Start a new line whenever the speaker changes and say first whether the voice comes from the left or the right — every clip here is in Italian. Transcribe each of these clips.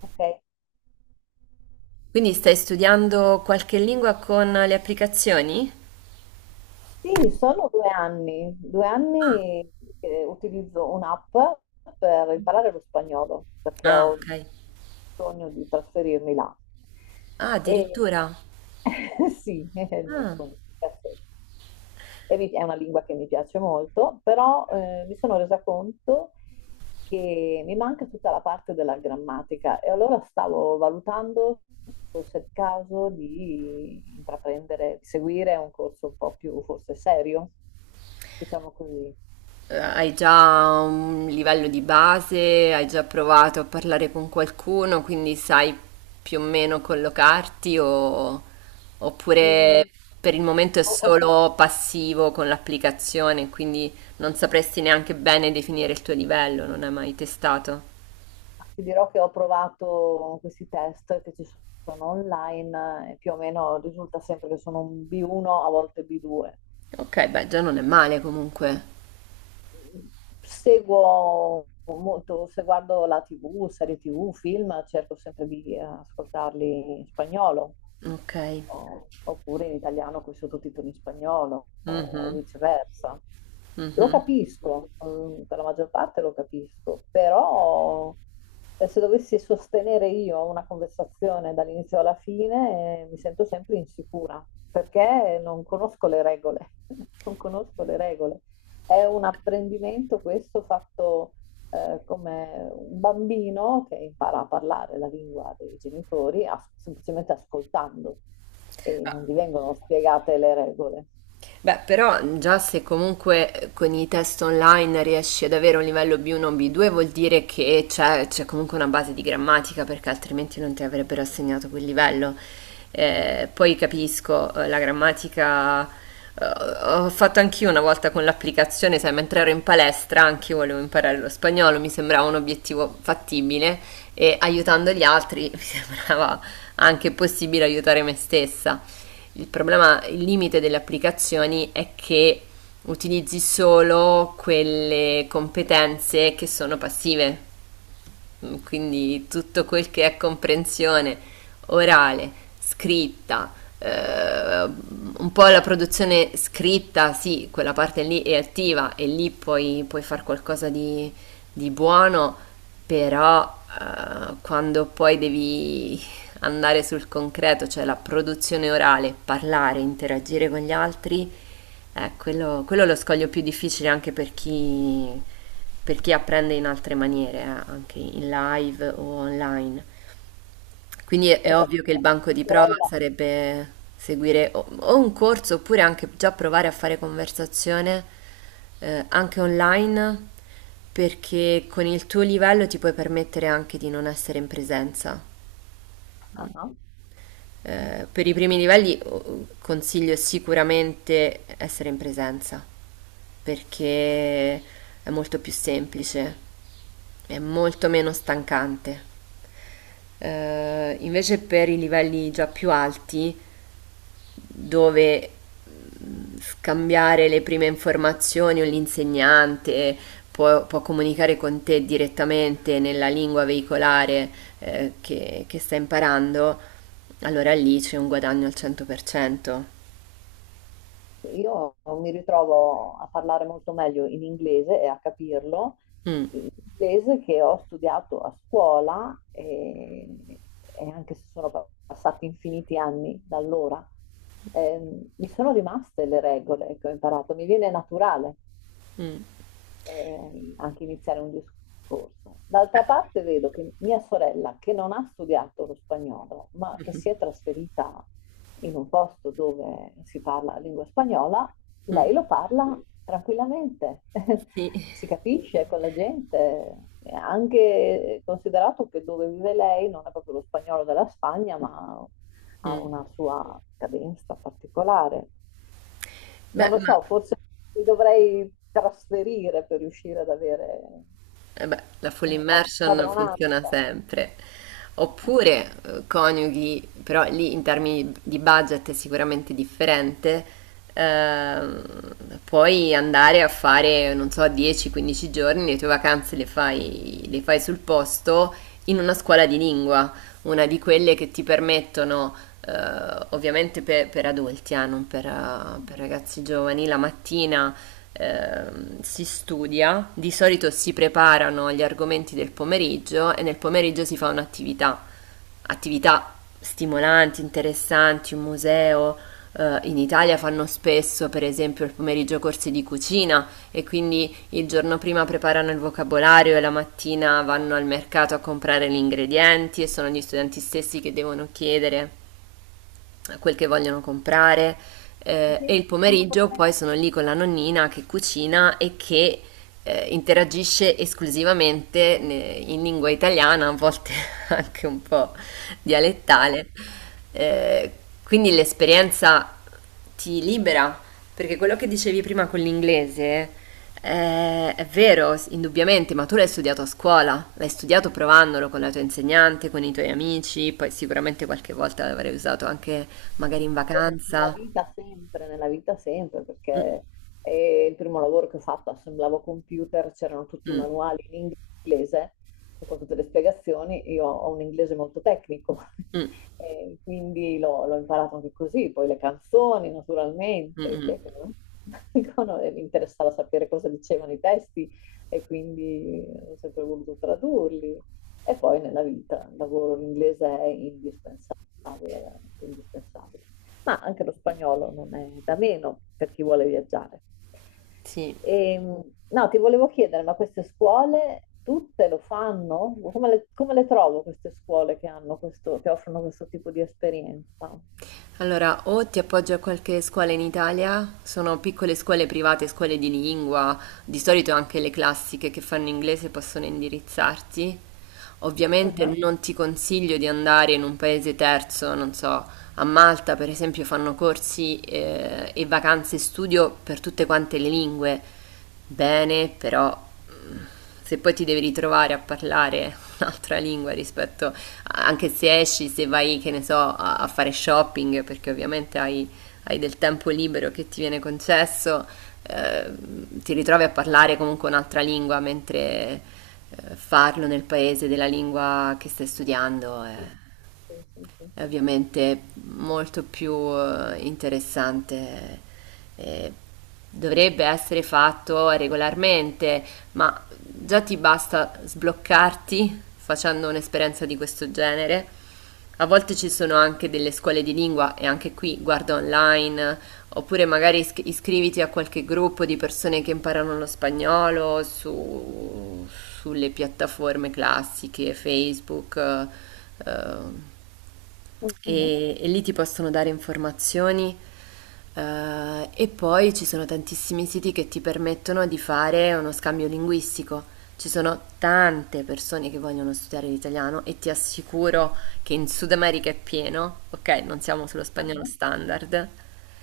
left: Ok.
right: Quindi stai studiando qualche lingua con le applicazioni?
left: Sì, sono due anni, che utilizzo un'app per imparare lo spagnolo, perché
right: Ah,
left: ho
right: ok.
left: bisogno di trasferirmi là.
right: Ah,
left: E
right: addirittura.
left: sì, è il mio
right: Ah.
left: sogno. Perfetto. E è una lingua che mi piace molto, però mi sono resa conto che mi manca tutta la parte della grammatica e allora stavo valutando se fosse il caso di intraprendere, di seguire un corso un po' più forse serio, diciamo così.
right: Hai già un livello di base, hai già provato a parlare con qualcuno, quindi sai più o meno oppure
left: Mm,
right: per il momento è
left: ho- ho- fa-
right: solo passivo con l'applicazione, quindi non sapresti neanche bene definire il tuo livello, non hai mai testato.
left: ti dirò che ho provato questi test che ci sono online e più o meno risulta sempre che sono un B1, a volte B2.
right: Ok, beh, già non è male comunque.
left: Seguo molto, se guardo la TV, serie TV, film, cerco sempre di ascoltarli in spagnolo
right: Ok.
left: oppure in italiano con i sottotitoli in spagnolo o
right: Mhm.
left: viceversa. Lo
right: Mhm.
left: capisco, mm, per la maggior parte lo capisco, però se dovessi sostenere io una conversazione dall'inizio alla fine, mi sento sempre insicura perché non conosco le regole, non conosco le regole. È un apprendimento questo fatto come un bambino che impara a parlare la lingua dei genitori semplicemente ascoltando e non gli vengono spiegate le regole.
right: Beh, però già se comunque con i test online riesci ad avere un livello B1 o B2 vuol dire che c'è comunque una base di grammatica perché altrimenti non ti avrebbero assegnato quel livello. Poi capisco, la grammatica ho fatto anch'io una volta con l'applicazione, sai, mentre ero in palestra anche io volevo imparare lo spagnolo, mi sembrava un obiettivo fattibile e aiutando gli altri mi sembrava anche possibile aiutare me stessa. Il problema, il limite delle applicazioni è che utilizzi solo quelle competenze che sono passive. Quindi tutto quel che è comprensione orale, scritta, un po' la produzione scritta, sì, quella parte lì è attiva e lì puoi fare qualcosa di buono, però quando poi devi andare sul concreto, cioè la produzione orale, parlare, interagire con gli altri, quello è lo scoglio più difficile anche per chi apprende in altre maniere, anche in live o online. Quindi è
left: Pensa che
right: ovvio che il banco
left: mia
right: di prova
left: sorella,
right: sarebbe seguire o un corso oppure anche già provare a fare conversazione anche online, perché con il tuo livello ti puoi permettere anche di non essere in presenza.
left: Ah,
right: Per i primi livelli oh, consiglio sicuramente essere in presenza, perché è molto più semplice, è molto meno stancante. Invece per i livelli già più alti dove scambiare le prime informazioni o l'insegnante può comunicare con te direttamente nella lingua veicolare che sta imparando, allora lì c'è un guadagno al 100%.
left: io mi ritrovo a parlare molto meglio in inglese e a capirlo,
right: Mm,
left: in inglese che ho studiato a scuola e anche se sono passati infiniti anni da allora, mi sono rimaste le regole che ho imparato, mi viene naturale.
right: mm.
left: Eh, anche iniziare un discorso.
right: Beh.
left: D'altra parte vedo che mia sorella, che non ha studiato lo spagnolo, ma che si è trasferita in un posto dove si parla la lingua spagnola, lei
right: Mm,
left: lo parla tranquillamente,
right: sì.
left: si capisce con la gente. E anche considerato che dove vive lei non è proprio lo spagnolo della Spagna, ma ha
right: Mm.
left: una sua cadenza particolare. Non
right: Beh,
left: lo
right: ma
left: so, forse mi dovrei trasferire per riuscire ad avere
right: eh beh, la full
left: una
right: immersion funziona
left: padronanza.
right: sempre. Oppure coniughi, però lì in termini di budget è sicuramente differente, ehm, puoi andare a fare, non so, 10-15 giorni, le tue vacanze le fai sul posto in una scuola di lingua, una di quelle che ti permettono, ovviamente per adulti, non per per ragazzi giovani, la mattina si studia, di solito si preparano gli argomenti del pomeriggio e nel pomeriggio si fa un'attività, attività stimolanti, interessanti, un museo. Eh, in Italia fanno spesso, per esempio, il pomeriggio corsi di cucina e quindi il giorno prima preparano il vocabolario e la mattina vanno al mercato a comprare gli ingredienti e sono gli studenti stessi che devono chiedere quel che vogliono comprare
left: E
right: e
left: quindi
right: il
left: come
right: pomeriggio
left: potrei
right: poi sono lì con la nonnina che cucina e che interagisce esclusivamente in lingua italiana, a volte anche un po'
left: fare?
right: dialettale. Eh, quindi l'esperienza ti libera, perché quello che dicevi prima con l'inglese è vero, indubbiamente, ma tu l'hai studiato a scuola, l'hai studiato provandolo con la tua insegnante, con i tuoi amici, poi sicuramente qualche volta l'avrei usato anche magari in
left: Ma poi nella
right: vacanza.
left: vita sempre,
right: Mm,
left: perché il primo lavoro che ho fatto assemblavo computer, c'erano tutti i
right: mm,
left: manuali in inglese, con tutte le spiegazioni, io ho un inglese molto tecnico,
right: mm,
left: e quindi l'ho imparato anche così, poi le canzoni
right: mm,
left: naturalmente, chi è che
right: mm.
left: non- no, e mi interessava sapere cosa dicevano i testi e quindi ho sempre voluto tradurli. E poi nella vita, il lavoro in inglese è indispensabile, veramente indispensabile, ma anche lo spagnolo non è da meno per chi vuole viaggiare.
right: Sì.
left: E, no, ti volevo chiedere, ma queste scuole tutte lo fanno? Come le trovo queste scuole che hanno questo, che offrono questo tipo di esperienza?
right: Allora, o ti appoggio a qualche scuola in Italia, sono piccole scuole private, scuole di lingua, di solito anche le classiche che fanno inglese possono indirizzarti. Ovviamente
left: Ah,
right: non ti consiglio di andare in un paese terzo, non so, a Malta per esempio fanno corsi e vacanze studio per tutte quante le lingue. Bene, però mm, se poi ti devi ritrovare a parlare un'altra lingua rispetto anche se esci, se vai, che ne so, a fare shopping, perché ovviamente hai, hai del tempo libero che ti viene concesso, ti ritrovi a parlare comunque un'altra lingua, mentre farlo nel paese della lingua che stai studiando è
left: sì,
right: è
left: sì.
right: ovviamente molto più interessante. Eh, dovrebbe essere fatto regolarmente, ma già ti basta sbloccarti facendo un'esperienza di questo genere. A volte ci sono anche delle scuole di lingua e anche qui guarda online. Oppure magari iscriviti a qualche gruppo di persone che imparano lo spagnolo sulle piattaforme classiche, Facebook, eh,
left: Mhm.
right: e lì ti possono dare informazioni. E poi ci sono tantissimi siti che ti permettono di fare uno scambio linguistico. Ci sono tante persone che vogliono studiare l'italiano e ti assicuro che in Sud America è pieno, ok? Non siamo sullo spagnolo
left: Mhm.
right: standard.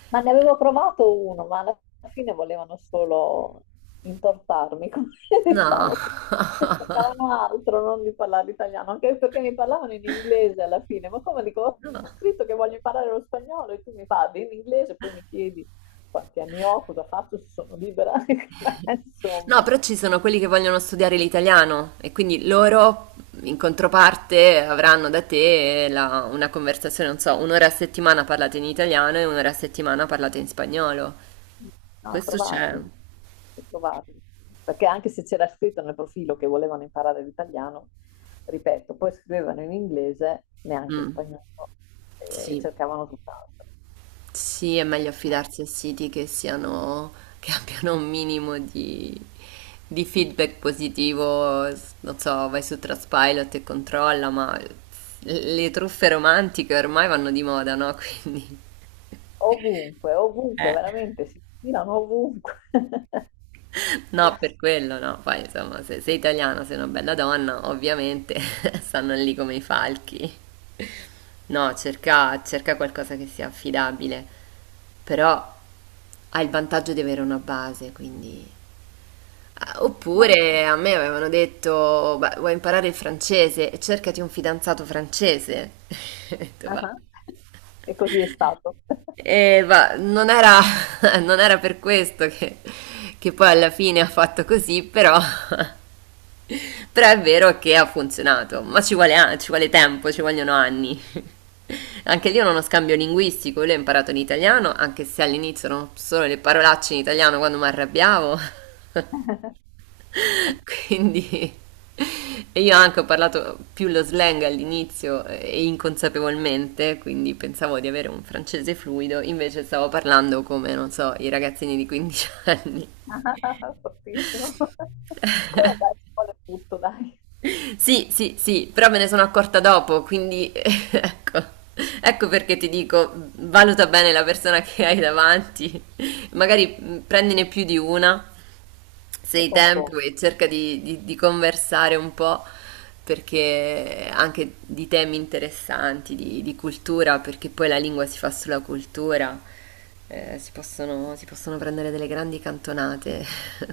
left: Ma ne avevo provato uno, ma alla fine volevano solo intortarmi, come
right: No.
left: diciamo, cercavano altro, non di parlare italiano, anche perché mi parlavano in inglese alla fine, ma come dico, ho scritto che voglio imparare lo spagnolo e tu mi parli in inglese, poi mi chiedi quanti anni ho, cosa faccio, se sono libera, ma
right: No,
left: insomma.
right: però ci sono quelli che vogliono studiare l'italiano e quindi loro in controparte avranno da te una conversazione, non so, un'ora a settimana parlate in italiano e un'ora a settimana parlate in spagnolo.
left: No,
right: Questo c'è.
left: trovarli, trovarli. Perché anche se c'era scritto nel profilo che volevano imparare l'italiano, ripeto, poi scrivevano in inglese, neanche in
right: Mm,
left: spagnolo, e
right: sì.
left: cercavano tutt'altro.
right: Sì, è meglio affidarsi a siti che siano, che abbiano un minimo di feedback positivo. Non so, vai su Trustpilot e controlla, ma le truffe romantiche ormai vanno di moda, no? Quindi
left: Ovunque, ovunque,
right: eh.
left: veramente, si filano ovunque.
right: No, per quello no. Poi insomma, se sei italiana, sei una bella donna, ovviamente stanno lì come i falchi. No, cerca, cerca qualcosa che sia affidabile, però hai il vantaggio di avere una base, quindi... Ah,
left: Va bene.
right: oppure a me avevano detto, "Beh, vuoi imparare il francese e cercati un fidanzato francese." Ho detto, "Ma-
left: Ah, e così è stato.
right: e va, non era, non era per questo che poi alla fine ha fatto così, però, però è vero che ha funzionato, ma ci vuole, ci vuole tempo, ci vogliono anni. Anche lì è uno scambio linguistico, lui ha imparato l'italiano, anche se all'inizio erano solo le parolacce in italiano quando mi arrabbiavo. Quindi e io anche ho parlato più lo slang all'inizio e inconsapevolmente, quindi pensavo di avere un francese fluido, invece stavo parlando come, non so, i ragazzini di 15 anni.
left: Fortissimo. Allora dai, ci vuole tutto, dai,
right: Sì, sì, sì, però me ne sono accorta dopo, quindi ecco, ecco perché ti dico, valuta bene la persona che hai davanti. Magari prendine più di una, se
left: e
right: hai tempo
left: confronto.
right: e cerca di conversare un po', perché anche di temi interessanti, di cultura, perché poi la lingua si fa sulla cultura, si possono prendere delle grandi cantonate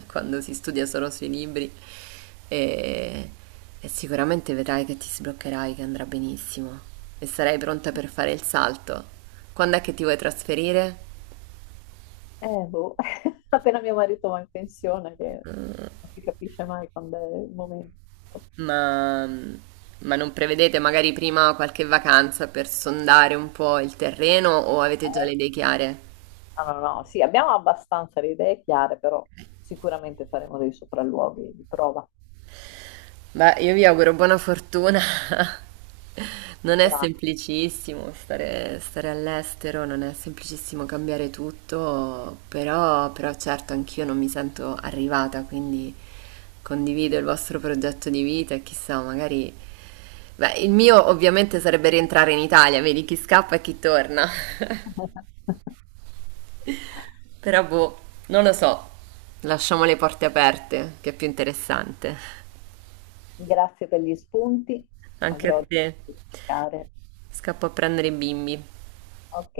right: quando si studia solo sui libri e, e sicuramente vedrai che ti sbloccherai, che andrà benissimo e sarai pronta per fare il salto. Quando è che ti vuoi trasferire?
left: Boh, appena mio marito va in pensione, che non si capisce mai quando è il momento.
right: Ma, ma non prevedete magari prima qualche vacanza per sondare un po' il terreno o avete già
left: Eh,
right: le idee chiare?
left: No, sì, abbiamo abbastanza le idee chiare, però sicuramente faremo dei sopralluoghi di prova.
right: Beh, io vi auguro buona fortuna. Non è
left: Gra-
right: semplicissimo stare, stare all'estero, non è semplicissimo cambiare tutto, però, però certo anch'io non mi sento arrivata, quindi condivido il vostro progetto di vita e chissà, magari... Beh, il mio ovviamente sarebbe rientrare in Italia, vedi chi scappa e chi torna. Però boh, non lo so. Lasciamo le porte aperte, che è più interessante.
left: Grazie per gli spunti,
right: Anche a
left: avrò da
right: te.
left: cercare.
right: Scappo a prendere i bimbi.
left: Ok.